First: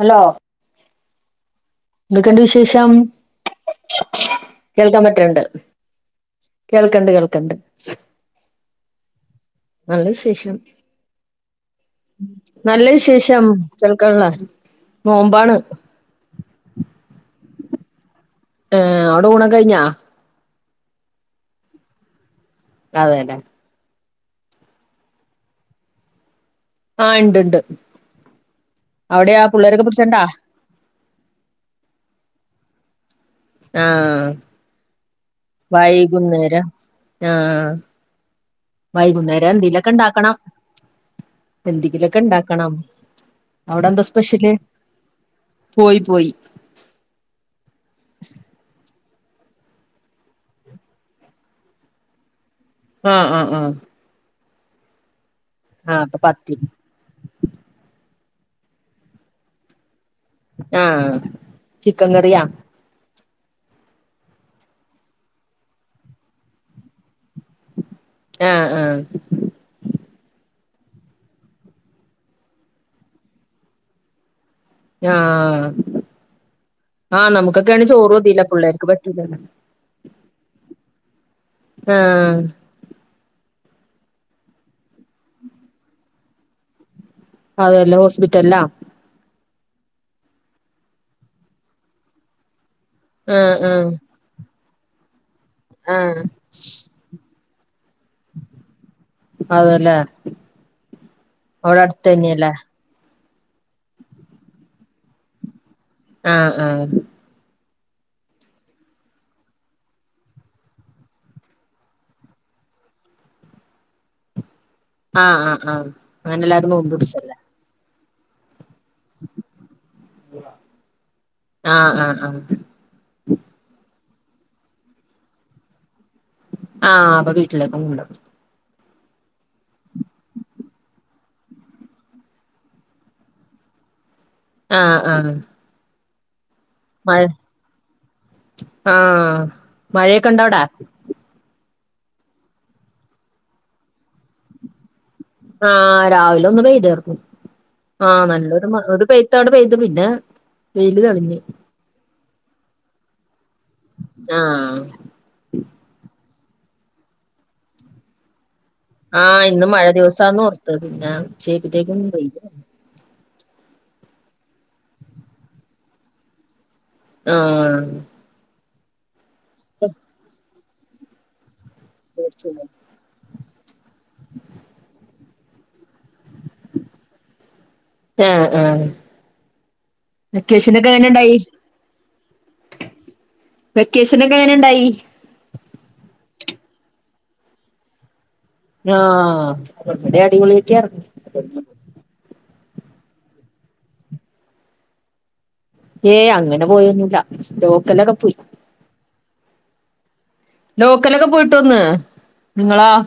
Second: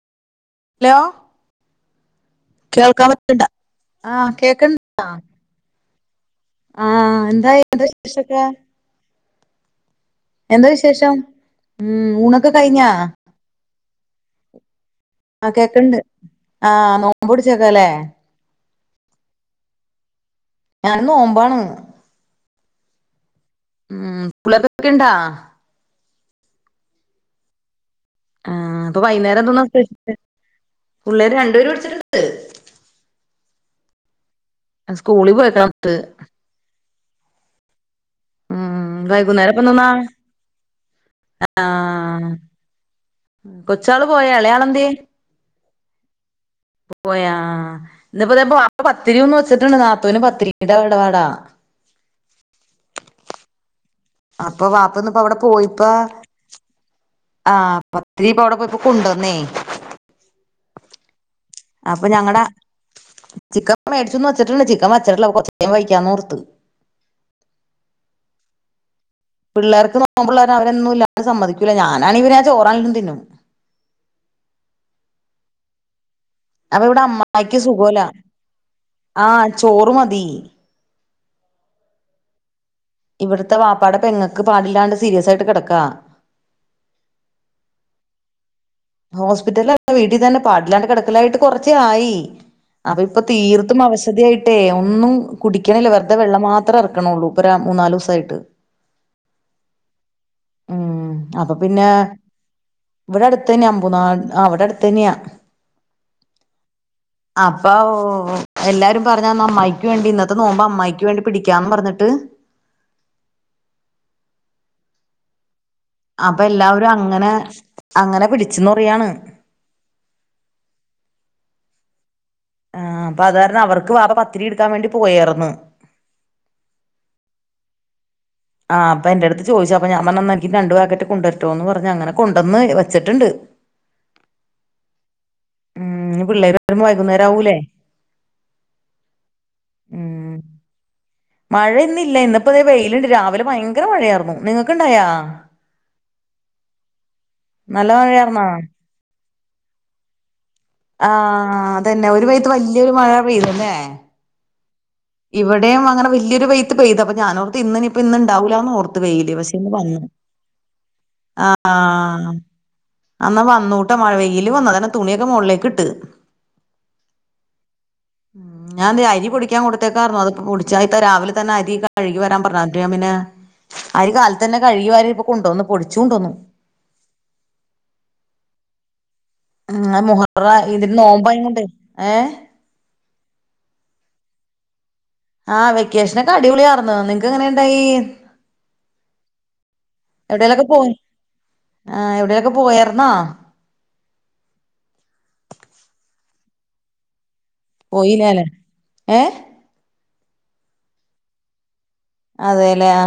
Hello hello എന്തൊക്കെയുണ്ട് വിശേഷം കേൾക്കാൻ പറ്റുണ്ടോ ആ കേക്കണ്ട കേൾക്കാൻ പറ്റണ്ട് ആ കേൾക്കണ്ട് അഎന്താ കേൾക്കണ്ട് എന്തായി വിശേഷൊക്കെ നല്ല വിശേഷം എന്താ വിശേഷം ഉം ഊണൊക്കെ നല്ല കഴിഞ്ഞാ വിശേഷം ഇത്രയെക്കെയുള്ളോ ആ കേക്കണ്ട് ആ നോമ്പു പിടിച്ചേക്കല്ലേ ആ അവിടെ ഊണൊക്കെ കഴിഞ്ഞാ ഞാൻ നോമ്പാണ് അതെല്ലെ ഉം പുള്ളേരൊക്കെയുണ്ടോ ആ ഉണ്ട് ഉണ്ട് ആ അപ്പൊ വൈകുന്നേരം അവിടെയാ എന്തിന്നാ പിള്ളേരൊക്കെ സ്പെഷ്യൽ പിടിച്ചണ്ടാ പുള്ളേര് രണ്ടുപേര പഠിച്ചിട്ടണ്ട് ആ ആ സ്കൂളിൽ പോയേക്കണത് വൈകുന്നേരം ആ ആ ഉം വൈകുന്നേരം ഇപ്പൊ എന്തെന്നാ എന്തേലുമൊക്കെ ഇണ്ടാക്കണം എന്തെങ്കിലൊക്കെ ആഹ് ഉണ്ടാക്കണം അവിടെ എന്താ കൊച്ചാള് പോയ സ്പെഷ്യല് ഇളയാളെന്തിയെ പോയി പോയി പോയാ ആ ആ ഇന്ന് ഇപ്പോ ബാപ്പ പത്തിരിന്ന് വെച്ചിട്ടുണ്ട് നാത്തൂന് പത്തിരിന്റെ ഇടപാടാ ആ ആ ആ അപ്പൊ വാപ്പയിന്ന് അവിടെ പോയിപ്പ ആ അപ്പൊ പത്തി ആ പ- ത്തിരി അവിടെ പോയിപ്പൊ കൊണ്ടുവന്നേ ആ അപ്പൊ ചിക്കൻ കറിയാ ഞങ്ങടെ ചിക്കൻ മേടിച്ചന്ന് വെച്ചിട്ടുണ്ട് ചിക്കൻ വച്ചിട്ടില്ല കൊറച്ച കഴിയുമ്പം വെക്കാന്ന് ഓർത്ത് ആഹ് ആ പിള്ളേർക്ക് നോമ്പുള്ള കാരണം അവരന്നും ഇല്ലാതെ സമ്മതിക്കൂല ഞാനാണങ്കി ചോറാണേലും തിന്നും ആ ആ അപ്പൊ ഇവിടെ ആഹ് അമ്മായിക്ക് നമുക്കൊക്കെയാണ് സുഖമില്ല ചോറ് മതില്ല പിള്ളേർക്ക് ആ പറ്റൂലല്ലോ ചോറ് മതി ആ ഇവിടത്തെ വാപ്പാട പെങ്ങക്ക് പാടില്ലാണ്ട് സീരിയസ് ആയിട്ട് കിടക്കാ അതല്ല ഹോസ്പിറ്റലിലാ ഹോസ്പിറ്റലല്ല വീട്ടിൽ തന്നെ പാടില്ലാണ്ട് കിടക്കലായിട്ട് കുറച്ച ആയി അപ്പ ഇപ്പ ആഹ് തീർത്തും ആഹ് അവശധായിട്ടേ ഒന്നും കുടിക്കണില്ലേ വെറുതെ ആഹ് വെള്ളം മാത്രമ ഇറക്കണള്ളൂ ഇപ്പൊ മൂന്നാല് ദിവസയിട്ട് അതല്ലേ അപ്പൊ അവിടെ പിന്നെ അടുത്ത തന്നെയല്ലേ ഇവിടെ അടുത്ത തന്നെയാ അമ്പുനാട് അവവിടെ അടുത്ത തന്നെയാ ആഹ് ആഹ് അപ്പൊ എല്ലാരും പറഞ്ഞന്ന് അമ്മായിക്ക് വേണ്ടി ഇന്നത്തെ നോമ്പ അമ്മായിക്ക് വേണ്ടി പിടിക്കാന്ന് പറഞ്ഞിട്ട് ആഹ് ആഹ് ആഹ് അങ്ങനെ അപ്പൊ എല്ലാരും എല്ലാവരും നോമ്പ് അങ്ങനെ പിടിച്ചല്ലേ അങ്ങനെ പിടിച്ചന്ന് പറിയാണ് ആഹ് ആഹ് ആഹ് ആഹ് അപ്പൊ അത്കാരണം അവർക്ക് പപ്പ പത്തിരി എടുക്കാൻ വേണ്ടി പോയർന്ന് ആഹ അപ്പൊ വീട്ടിലേക്കുംണ്ട ആഹ് അപ്പ എന്റെ അടുത്ത് ചോദിച്ച അപ്പ ഞാ പറ എനിക്ക് രണ്ട ഭാഗട്ട കൊണ്ടുവരറ്റോ എന്ന് പറഞ്ഞഞ് അങ്ങനെ കൊണ്ടന്ന് വച്ചിട്ടുണ്ട് ആഹ് ആഹ് ഉം നി പിള്ളേർ വരുമ്പോ മഴ വൈകുന്നേരം ആവൂലേ ആഹ് മഴയൊക്കെ ഉണ്ട അവിടെ ഇപ്പോ ല്ലാ അത വെയിലുണ്ട് രാവിലെ ഭയങ്കര മഴയായിരുന്നു നിങ്ങൾക്ക്ണ്ടാ ആഹ രാവിലെ ഒന്ന് പെയതേർന്നു നല്ല ആഹ് മഴയാർന്നാ നല്ലൊരു പെയ ത്തോടെ പെയത് പിന്നെ വെയില് തെളിഞ്ഞ് ആഹ് അതന്നെ ഒരു പെയത്ത് വലിയൊരു മഴ പെയ്തു ആഹ് ഇവിടെയും അങ്ങനെ വലിയൊരു പെയ്ത്ത് പെയ്ത് അപ്പൊ ഞാനോർത്ത് ഇന്ന ഇപ്പോ ഇന്ന ഉണ്ടാവ ഓർത്ത് വെയിൽ ആഹ് പക്ഷെ ഇന്ന് മഴ വന്നു ദിവസാന്ന് ഓർത്ത് പിന്നെ ഉച്ചയായപ്പത്തേക്കും ആഹ വെയില് വന്നു. എന്നന്നാ വന്നൂട്ട മഴ വെൽ വന്നതന്നെ തുണിയൊക്കെ മുകളിലേക്ക് ഇട്ട് ആഹ് ഉം ഞാ അ അരി പൊടിക്കാൻ കൊടുത്തേക്കാർന്നു അത്പൊടിച്ച ഇത്ത രാവിലെ തന്നെ അരി കഴുകി വരാൻ പറഞ്ഞ പിന്നെ ആര് കാലത്ത്ന്ന കഴുകി വാരി കൊണ്ടുന്നന്ന് പൊടിച്ച ആഹ് ആഹ് ഉ മുഹറ വെക്കേഷനൊക്കെ ഇതിന് നോമ്പായ എങ്ങനെണ്ടായി കൊണ്ട് ഏ വെക്കേഷനൊക്കെ എങ്ങനെ ഉണ്ടായി ആഹ് വെക്കേഷനൊക്കെ അടിപൊളിയാർന്ന നിനക്ക് എങ്ങനെുണ്ടായി ആഹ് എവിടെ എവിടേലൊക്കെ അടിപൊളിയൊക്കെയറ പോയർന്നാ ഏ അങ്ങനെ പോയൊന്നുമില്ല ലോക്കലൊക്കെ പോയി പോയില്ലാല്ലേ ഏഹ് ലോക്കലൊക്കെ പോയിട്ട് വന്ന് അതെല്ലേ നിങ്ങളോ ആ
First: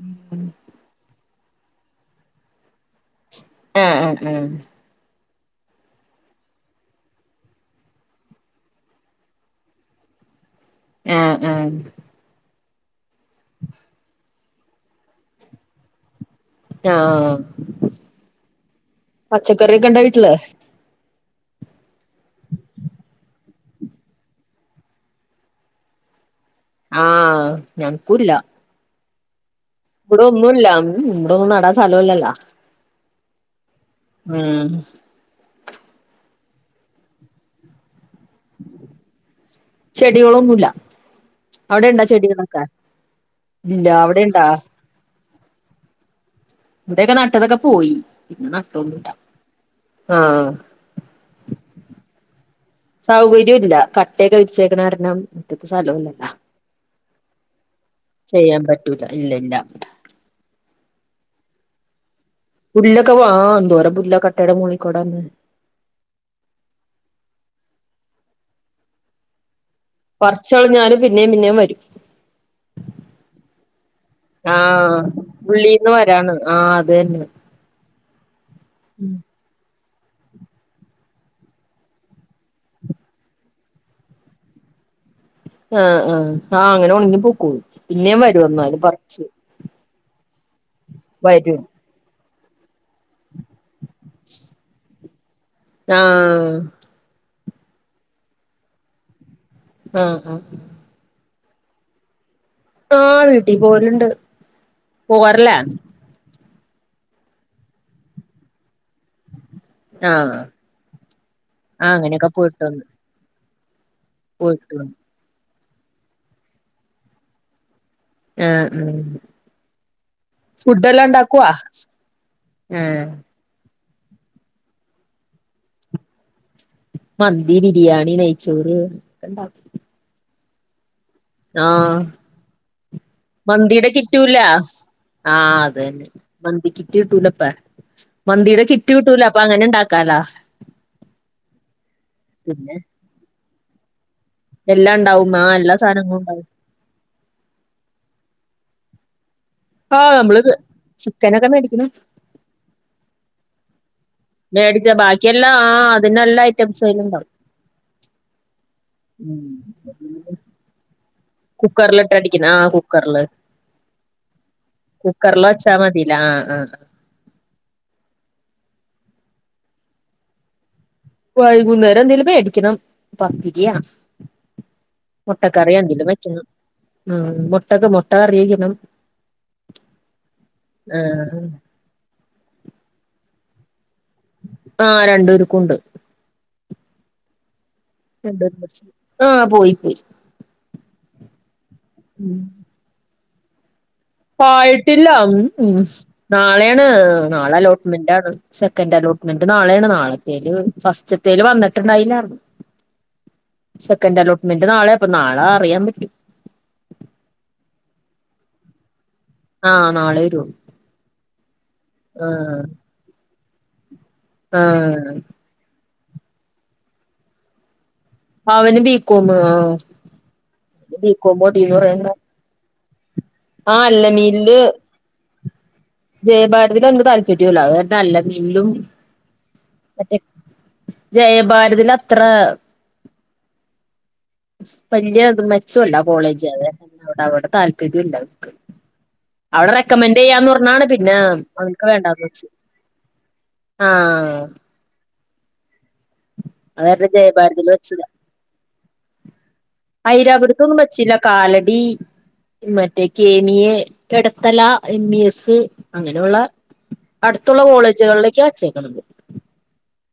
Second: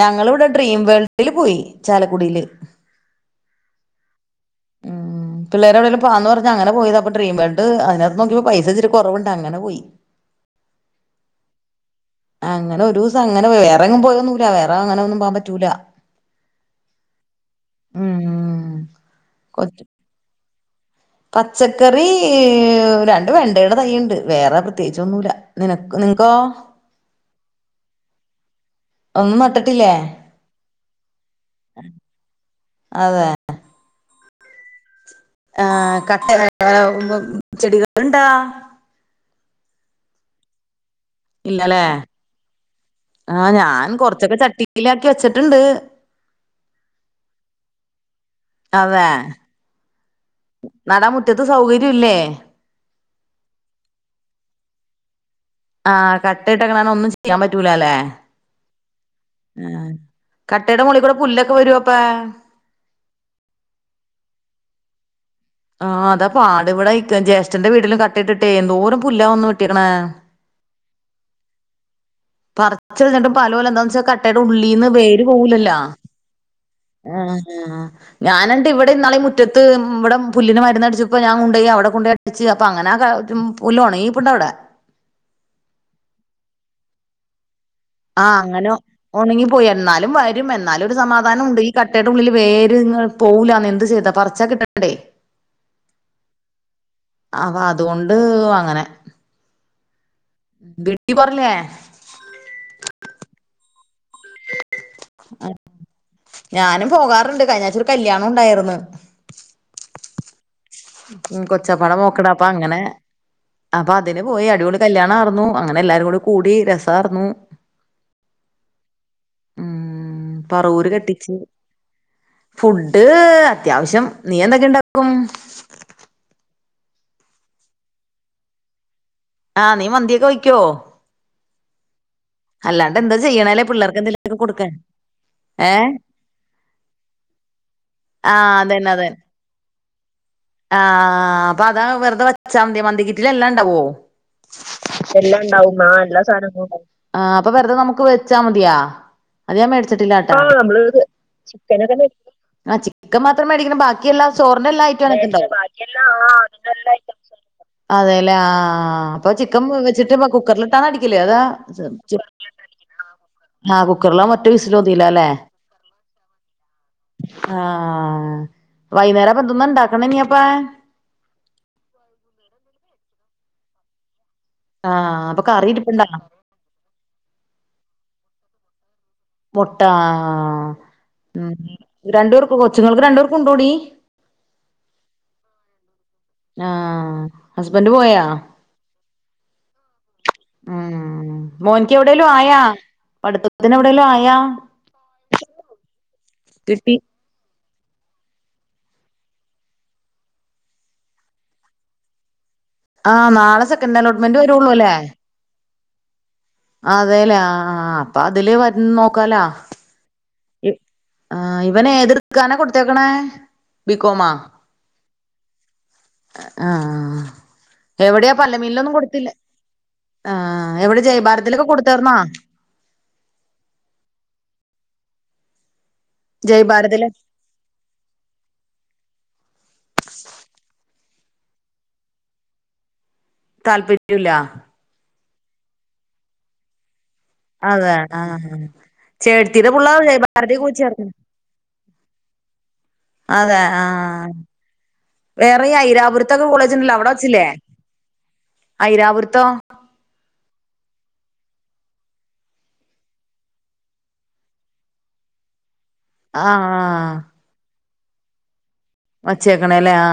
ഞങ്ങ ഇവിടെ ഡ്രീം വേൾഡ് ഡിൽ പോയി ചാലകുടീല് ആഹ് ഉം ഉം പിള്ളേരെടെവിെലുംന്ന് പറഞ്ഞ അങ്ങനെ പോയത് അപ്പ ഡ്രീം വേൾഡ് അതിനകത്ത് നോക്കിപ്പോ പൈസച്ചിരി കുറവണ്ട്ങ്ങനെ പോയി ആഹ് ആഹ് അങ്ങനെ ഒരു ദിവസം അങ്ങനെ വറെങ്ങും പോയൊന്നുമൂല വേറെ അങ്ങനെ ഒന്നും പോാൻ പറ്റൂല ആഹ ഉം കൊച്ച് പച്ചക്കറൊക്കെണ്ട വീട്ടില്േ പച്ചക്കറി രണ്ട് വെണ്ടയുടെ തൈുണ്ട് വേറെ പ്രത്യേകിചൊന്നുല്ല നിനക്ക് എൻകോ ആഹ് ഞങ്‌കൂല്ല ഒന്ന് മട്ട ഇവിട ഒന്നുല്ല ഇവിടൊന്നും നടാൻ സലോല്ലല്ല അതെ ഉം ആഹ് കട്ട ചെടികൾണ്ടാ ചെടികളൊന്നുല്ല ഇല്ലല്ലേ അവിടെണ്ടാ ചെടികളൊക്കെ ആഹ് ഇല്ല ഞാൻ കൊറച്ചൊക്കെ അവിടെണ്ടാ ചട്ടിയില ആക്കി വെച്ചിട്ട ണ്ട് ഇവിടെയൊക്കെ നട്ടതൊക്കെ പോയി പിന്നെ നട്ടൊന്നുമില്ല അതെ നടാൻ മുറ്റത്ത് സൗകര്യം ഇല്ലേ സൗകര്യം ഇല്ല കട്ടയൊക്കെ വിരിച്ചേക്കണ കാരണം മുറ്റത്ത് ആ സ്ഥലവുല്ലല്ലോ കട്ടയിട്ടക്കണ കാരണംഒന്നും ചെയ്യാൻ പറ്റൂല അല്ലെ ചെയ്യാൻ പറ്റൂല ഇല്ല ഇല്ല ആ കട്ടയുടെ മുകളിക്കൂടെ പുല്ലൊക്കെ വരുവോ അപ്പോ പുല്ലൊക്കെ വാ എന്തോരെ പുല്ലാ കട്ടയുടെ മോളിൽ കൂടെ വരുന്നെ ആ അതാ പാട് ഇവിടെ ജ്യേഷ്ഠന്റെ വീട്ടിലും കട്ടയിട്ടിട്ടെ എന്തോരം പുല്ലാ വന്ന് വെട്ടിയേക്കണേ പറിച്ചു കളഞ്ഞാലും പിന്നേയും പിന്നേയും വരും പറിച്ച് കളഞ്ഞിട്ടും പാല് പോലെ എന്താന്ന് വെച്ചാൽ കട്ടയുടെ ഉള്ളീന്ന് ആഹ് വേര് പോവുലില്ലല്ലോ ഉള്ളീന്ന് വരാണ് ആഹ് അത് തന്നെ ആ ഞാൻ ഒണ്ട് ഇവിടെ ഇന്നാളി മുറ്റത്ത് ഉം ഇവടെ പുല്ലിന് മരുന്നടിച്ചപ്പോ ഞാൻ കൊണ്ടോയി അവിടെ കൊണ്ടോയി ഇട്ടിച്ച്. അപ്പ അങ്ങനെ ആ ക ജും പുല്ല് ഒണങ്ങി നിപ്പുണ്ടവിടെ. ആഹ് ആഹ്. ആഹ് അങ്ങനെ ഒണങ്ങി പൊക്കോളും. പിന്നേം ആഹ് വരും അങ്ങനെ എന്നാലും പറിച്ച് ഒണങ്ങി പോയി എന്നാ ലും വരും. എന്നാലും ഒരു സമാധാന ഉണ്ട്. വരും ഈ കട്ടേടെ ഉള്ളില് വേര് ങ്ങ് പോകുല്ലാന്നെ. എന്ത് ചെയ്താ പറിച്ചാ കിട്ടണ്ടേ. ആഹ് അവ അതുകൊണ്ട് അങ്ങനെ. ആഹ് ആഹ് വീട്ടി പോകാറില്ലേ? ആഹ് വീട്ടീ പോവല്ണ്ട്. പോവാറില്ലേ? ഞാനും പോകാറുണ്ട്. കഴിഞ്ഞാഴ്ച്ച ഒരു കല്യാണം ഉണ്ടായിര്ന്ന്. ആഹ് ഉം ആഹ് കൊച്ചാപ്പാടെ മോക്കടെ. അങ്ങനെയൊക്കെ അപ്പ പോയിട്ട് അങ്ങനെ വന്ന് അപ്പൊ അതിന് പോയി. പോയിട്ട് അടിപൊളി വന്ന് കല്യാണം ആർന്നു. അങ്ങനെ എല്ലാരും കൂടെ കൂടി. രസവാർന്നു. ആഹ് ഉം ഉം പറവൂര് കെട്ടിച്ച്. ഫുഡ് ആഹ് അത്യാവശ്യം. നീ എന്തൊക്കെ ഇണ്ടാക്കും? മന്തി, ബിരിയാണി, നെയ്ച്ചോറ് ഒക്കെണ്ടാക്കും ആഹ് നീ മന്തിയൊക്കെ വയ്ക്കുവോ? ആഹ് അല്ലാണ്ട് എന്താ ചെയ്യ്ണേല്ലേ മന്തിയുടെ പിള്ളേർക്ക് കിട്ടൂല എന്തെലൊക്കെ കൊടുക്കാൻ. ആഹ് അത് ഏഹ് തന്നെ മന്തി കിറ്റ് കിട്ടൂലേ ഇപ്പെ. ആഹ് മന്തിടെ അതന്നെ കിറ്റ് അതന്നെ കിട്ടൂലോ അപ്പൊ അങ്ങനെ ണ്ടാക്കാലോ. ആഹ് അപ്പൊ അതാണ്. വെറുതെ പിന്നെ വെച്ചാമതിയോ മന്തി കിറ്റില് എല്ലാം ഉണ്ടാവോ? എല്ലാം ഉണ്ടാവും. ആഹ് എല്ലാ സാനങ്ങളും ഉണ്ടാവും. ആഹ് അപ്പൊ വെറുതെ നമുക്ക് വെച്ചാ മതിയോ? അത് ഞാൻ മേടിച്ചിട്ടില്ലാട്ടോ. ആഹ് നമ്മള് ചിക്കനൊക്കെ മേടിക്കണം ചിക്കതൊക്കെ. ചിക്കൻ മാത്രം മേടിക്കണം ബാ ബാക്കിയെല്ലാം ചോറിന്റെ എല്ലാ മേടിച്ച ഐറ്റോം അതിനത്ത്ണ്ട് ബാക്കിയെല്ലാം ആഹ് അതിനെല്ലാ ഐറ്റംസും അയിലുണ്ടാവും [unintelligible] അതെല്ലേ ആഹ് അഹ് അപ്പൊ ചിക്കൻ വെച്ചിട്ട് കുക്കറിലിട്ടാണടി ക്കില് അതാ കുക്കറിലിട്ട് അടിക്കണം ആഹ് കുക്കറില് [unintelligible] ആഹ് കുക്കറിലാമൊറ്റ വിസില് മതിയല്ലോല്ലേ കുക്കറില് വെച്ചാ മതില്ലേ ആഹ് ആഹ് ആഹ് വൈന്നേരം അപ്പൊ എന്തന്നാണ്ടാക്കണേനി അപ്പ വൈകുന്നേരം എന്തേലും മേടിക്കണം പത്തിരിയാ ആഹ് അപ്പൊ കറി മൊട്ടക്കറിയെന്തെലും ഇരിപ്പുണ്ടോ വെക്കണം ഉം മൊട്ടക്ക് മൊട്ടകറിവയ്ക്കണം മൊട്ടാ മ്മ് രണ്ടു പേർക്ക് കൊച്ചുങ്ങൾക്ക് രണ്ടു പേർക്കുണ്ടോടി ആഹ് രണ്ടുവേര്ക്കും ഉണ്ട് ആഹ് ഹസ്ബൻഡ് പോയ രണ്ടുപേരും പഠിച്ചു ആഹ് പോയി പോയി ഉം മോൻക്ക് എവിടെലും ആയ പഠിത്തത്തി [unintelligible] ആയിട്ടില്ല ഉം ഉം നാളെയാണ് കിട്ടി നാളെ ലോ മെന്റാണ് സെക്കൻറ് അലോട്ട്മെന്റ് നാളെയാണ് നാളത്തേല് ഫസ്റ്റത്തേല് വന്നട്ട്ണ്ടായില്ലാർന്നു ആ നാളെ സെക്കൻഡ് അലോട്ട്മെന്റ് സെക്കൻറ്റലോട്ട്മെന്റ് നാളെയാ അപ്പൊ നാളെ അറിയാൻ പ- അതെല്ലേ ആഹ് അഹ് അപ്പൊ അതില് വര് നോ ആഹ് നാളെ രു ആഹ് ഇവനെതിർക്കാനെ കൊടുത്തേക്കണേ ആഹ്... ആഹ് അഹ് അഹ് എവിടെയാ അവന് പല്ലമീനിലൊന്നും ബികോം കൊടുത്തില്ലേ ആഹ് ആഹ് എവിടെ ബികോം ജൈഭാരത്തിലൊക്കെ മതീന്ന് പറയണ്ട കൊടുത്തർന്നാ ആഹ് അല്ലമീല് ജയഭാരതി നക്ക് ജയഭാരതില് താല്പര്യല്ല അരുടെല്ല നീലും മറ്റേ ജയഭാരതിൽ അത്ര താല്പര്യില്ല വല്യ മെച്ചല്ല കോളേജ്തെ ടെ താല്പര്യ അതാണ് ആഹ് ചേട്ടത്തിടെ അവിടെ പുള്ള റെക്കമെന്ഡറ് ചെയ്യാന്ന് ഭാരതി കോളേജ് പറഞ്ഞ ചേർക്കണ് പിന്നെ അവനക്ക് വേണ്ടന്ന് വെച്ചു അതെ ആഹ് ആഹ വേറെ ഈ ഐരാപുരത്തൊക്കെ കോളേജ ഉണ്ടല്ലോ അവിടെ വച്ചില്ലേ ജയഭാരതിൽ വെച്ചതാ ഐരാപുരത്തോ ഐരാപുരത്തൊന്നും പച്ചിില്ല കാലടി മറ്റേ കെമി എ കടത്തല എം ഇ എസ് അങ്ങനെയുള്ള ആഹ് അടുത്തുള്ള കോളേജുകളിലേക്ക് വച്ചേക്കണം വച്ചേക്കണല്ലേ ആ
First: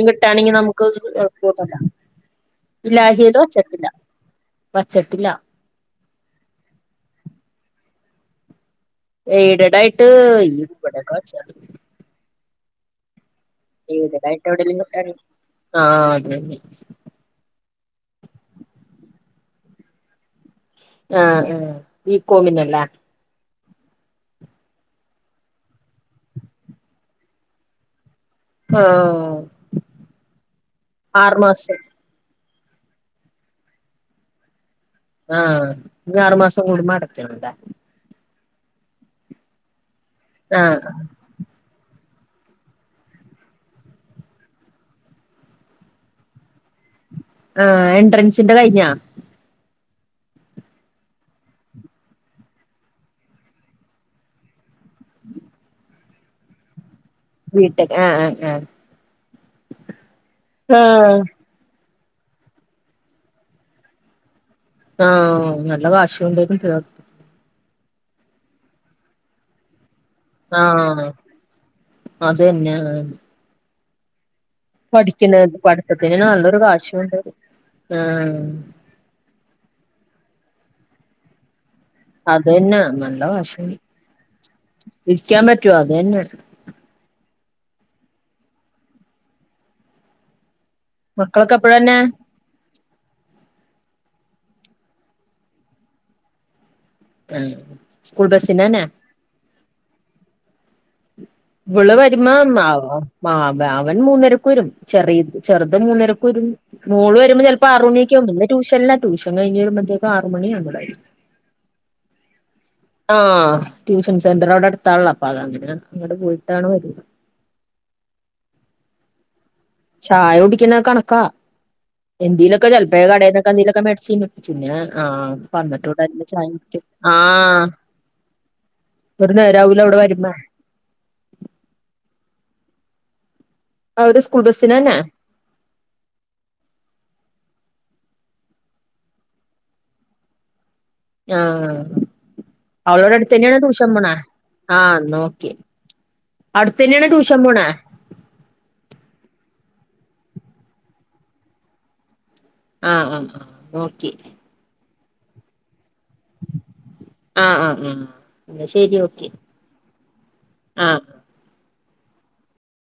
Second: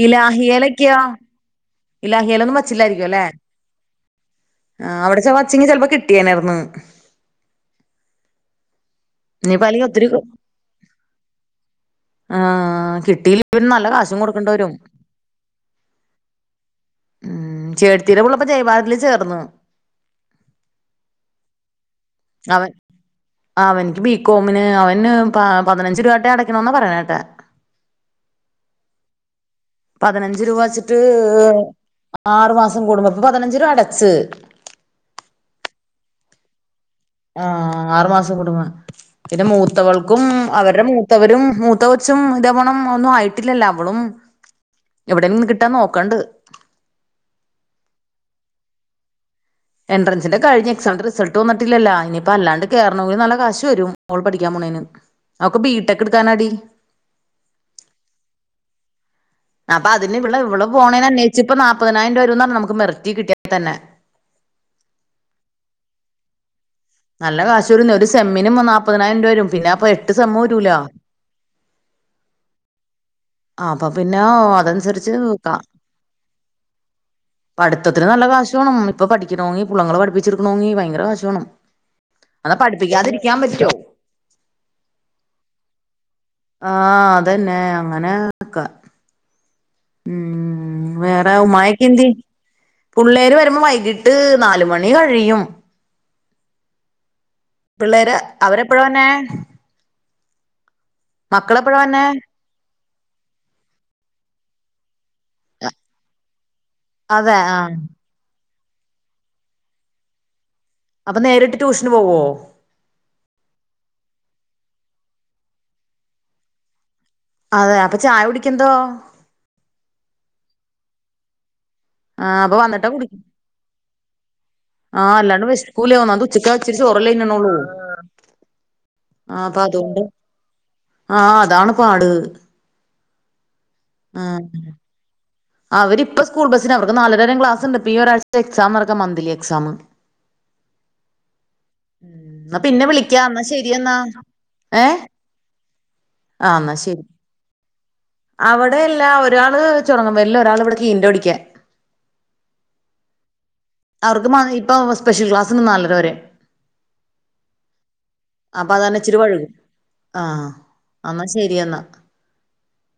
ഈ കിട്ടാണെങ്കി നമുക്ക് ലാഹിലക്കെയോ കുഴപ്പമൊന്നുമില്ല ഇല്ല ഹലൊന്ന മാ ചില്ലായിരിക്ക അല്ലെ ഇലാഹിയിൽ വച്ചിട്ടില്ല ആ വച്ചിട്ടില്ല അവിടെച്ച വച്ചിങ്ക ചിലപ്പോ കിട്ടിയനായിർന്ന് നീ എയ്ഡഡ് പല്ലങ്ക ഒത്തിരി ആയിട്ട് ഈ ഇവിടെയൊക്കെ വച്ചാ ആഹ കിട്ടില്ല പിന്നെ നല്ല കാശും എയ്ഡഡ് ആയിട്ട് കൊടുക്കേണ്ട വരും എവിടെലും കിട്ടാണെങ്കി ആഹ് അത് തന്നെ ഉ ചേർത്തിീരപള്ളപ്പ ജയബാതിൽ ചേർന്നു ആഹ ആ ഈ അവൻ കോോമിനല്ലേ അവനിക്ക് ബികോമിന് അവന് പ പതിനഞ്ച് രൂപട്ടെ അടക്കണന്നാ പറയാനട്ടെ ആഹ് പതിനഞ്ച് രൂപ വെച്ചിട്ട് ആറ് മാസം ആറു മാസം കൂടുമ്പോ അപ്പൊ പതിനഞ്ച് രൂപ അടച്ച് ആഹ ഇ ആറ് മാസം കൂടുമാ ആഹ ആറു മാസം കുടുങ്ങ പിന്നെ മൂത്തവൾക്കും ആഹ് അവരുടെ മൂത്തവരും മൂത്ത കൊറച്ചും ഇതവണം ഒന്നും ആയിട്ടില്ലല്ലോ അവളും എവിടെ നിന്ന് കിട്ടാ നോക്കണ്ട് ആ എൻട്രൻസിന്റെ കഴിഞ്ഞാ എൻട്രൻസിന്റെ കഴിഞ്ഞ എക്സാി റിൾട്ട് വന്നിട്ടില്ലല്ല ഇനിയിപ്പോ അല്ലാണ്ട് കേയറണെിൽ നല്ല കാശ വും അവൾ പഠിക്കാൻ അവക്കെ വീട്ടൊക്കെ എടുക്കാന അടി വീട്ടക്ക് ആഹ് ആഹ ആഹ അപ്പൊ അതിന് ഇവിടെ ഇവിടെ പോണേ അന്േഷ ഇപ്പ നാ മുപ്പതിനായിരം രൂപരൂ എന്ന നമുക്ക് മെരത്തിി കിട്ടിയ തന്നെ ആഹ നല്ല കാശ ഉണ്ടായിരിക്കും നല്ല കാശരു ഒരു സെമ്മിനും നാപ്പതിനായിരം രൂപ വരും പിന്നെ അപ്പൊ എ ആഹ അത് തന്നെയ ആ അപ്പൊ പിന്നെ അതനുസരിച്ച് പഠിക്കണ പഠിത്തത്തിന് നല്ലൊരു കാശമുണ്ട പഠിത്തിന് നല്ല കാശേണം ഇപ്പൊ പഠിക്കണമെങ്കി പുള്ളള്ളങ്ങള്െ പഠിപ്പിച്ചിരിക്കക്കണമങ്കി ഭയങ്കര കാശണം അത് തന്നെ നല്ല ഭഷം ഇരിക്കാൻ പറ്റുവ അത് തന്നെ ആഹ അതെന്നെ അങ്ങനെക്ക ഉ ഉ വേറെ മക്കളൊക്കെ ഉമായക്ക എപ്പഴന്നെ എന്തി പുള്ളേര് വരുമ്പോ വൈകിട്ട് ട്ട് നാല മണി കഴിയും ആഹ് പിള്ളേര് സ്കൂൾ ബസിനന്നെ അവരെപ്പഴന്നെ വിള് വര്ണേ വരുമ്പ അവൻ മൂന്നരക്ക് വരും ചെറിയത് ചെറുത് മൂന്നരക്ക ഒരു മോള് അതെ വരുമ്പോ ആ ചിലപ്പോൾ ആറ മണിയൊക്കൊവും ട്യഷില ട്യൂഷൻ കഴിയമ്പത്തേക്ക ആറ് മണിയ ആണ് അപ്പൊ നേരിട്ട് ട്യൂഷന് പോവോ ആഹ ട്യൂഷൻ സെന്ററോടെ അടുത്തുള്ളാം അപ്പ അ അങ്ങനെ അങ്ങടെ പോയിട്ടാണ് വരുന്നത് അതെ അപ്പൊ ചായ പിടിക്കന്തോ ചായ കുടിക്കുന്ന കണക്കാ ആ അപ്പൊ എന്തേലൊക്കെ വന്നിട്ടാ ചെിലപ്പ കുടിക്കും കടന്നൊക്കെ എന്തലൊക്കെ മേടിച്ചുന്നു പിന്നെ ആ ആഹ അല്ലാണ്ട് വെശക്കൂലേ പറന്നിട്ടോടെ ഒന്നാമത് ഉച്ചക്ക് ച ആ ആഹ അപ്പൊ അതുകൊണ്ട് ആഹ അതാണ് പാട് അവത് സ്കൂൾ ആഹ് ബസ്സിനന്നെ അവരിപ്പ സ്കൂൾ ബസ്സിന് അവർക്ക് നാലരരേം ക്ലാസ്ണ്ട് ഇപ്പ ഈ ഒരാഴ്ച എക്സാം നടക്കാ മന്ത്ലി എക്സാം ആ എന്നാ പിന്നെ അവളോട വിളിക്കാ എന്നാ അടുത്തന്നെയാണൊ ശരി ടൂഷൻ എന്നാ പോണെ ആ നോക്കി ആ എന്നാ ശരി അവിടെയല്ല ഒരാള് ടങ്ങും വല്ല ഒരാള് ഇവിടക്ക് ഇൻറോടിക്കാ ആ ആ ആ ഓക്കെ മ ഇപ്പൊ സ്പെഷ്യൽ ക്ലാസ്സിൽന്ന് നാലര വരെ ആഹ ആ് ആ അ ശരി ഓക്കെ ആഹ ആഹ് അന്നാ ശരി എന്നാ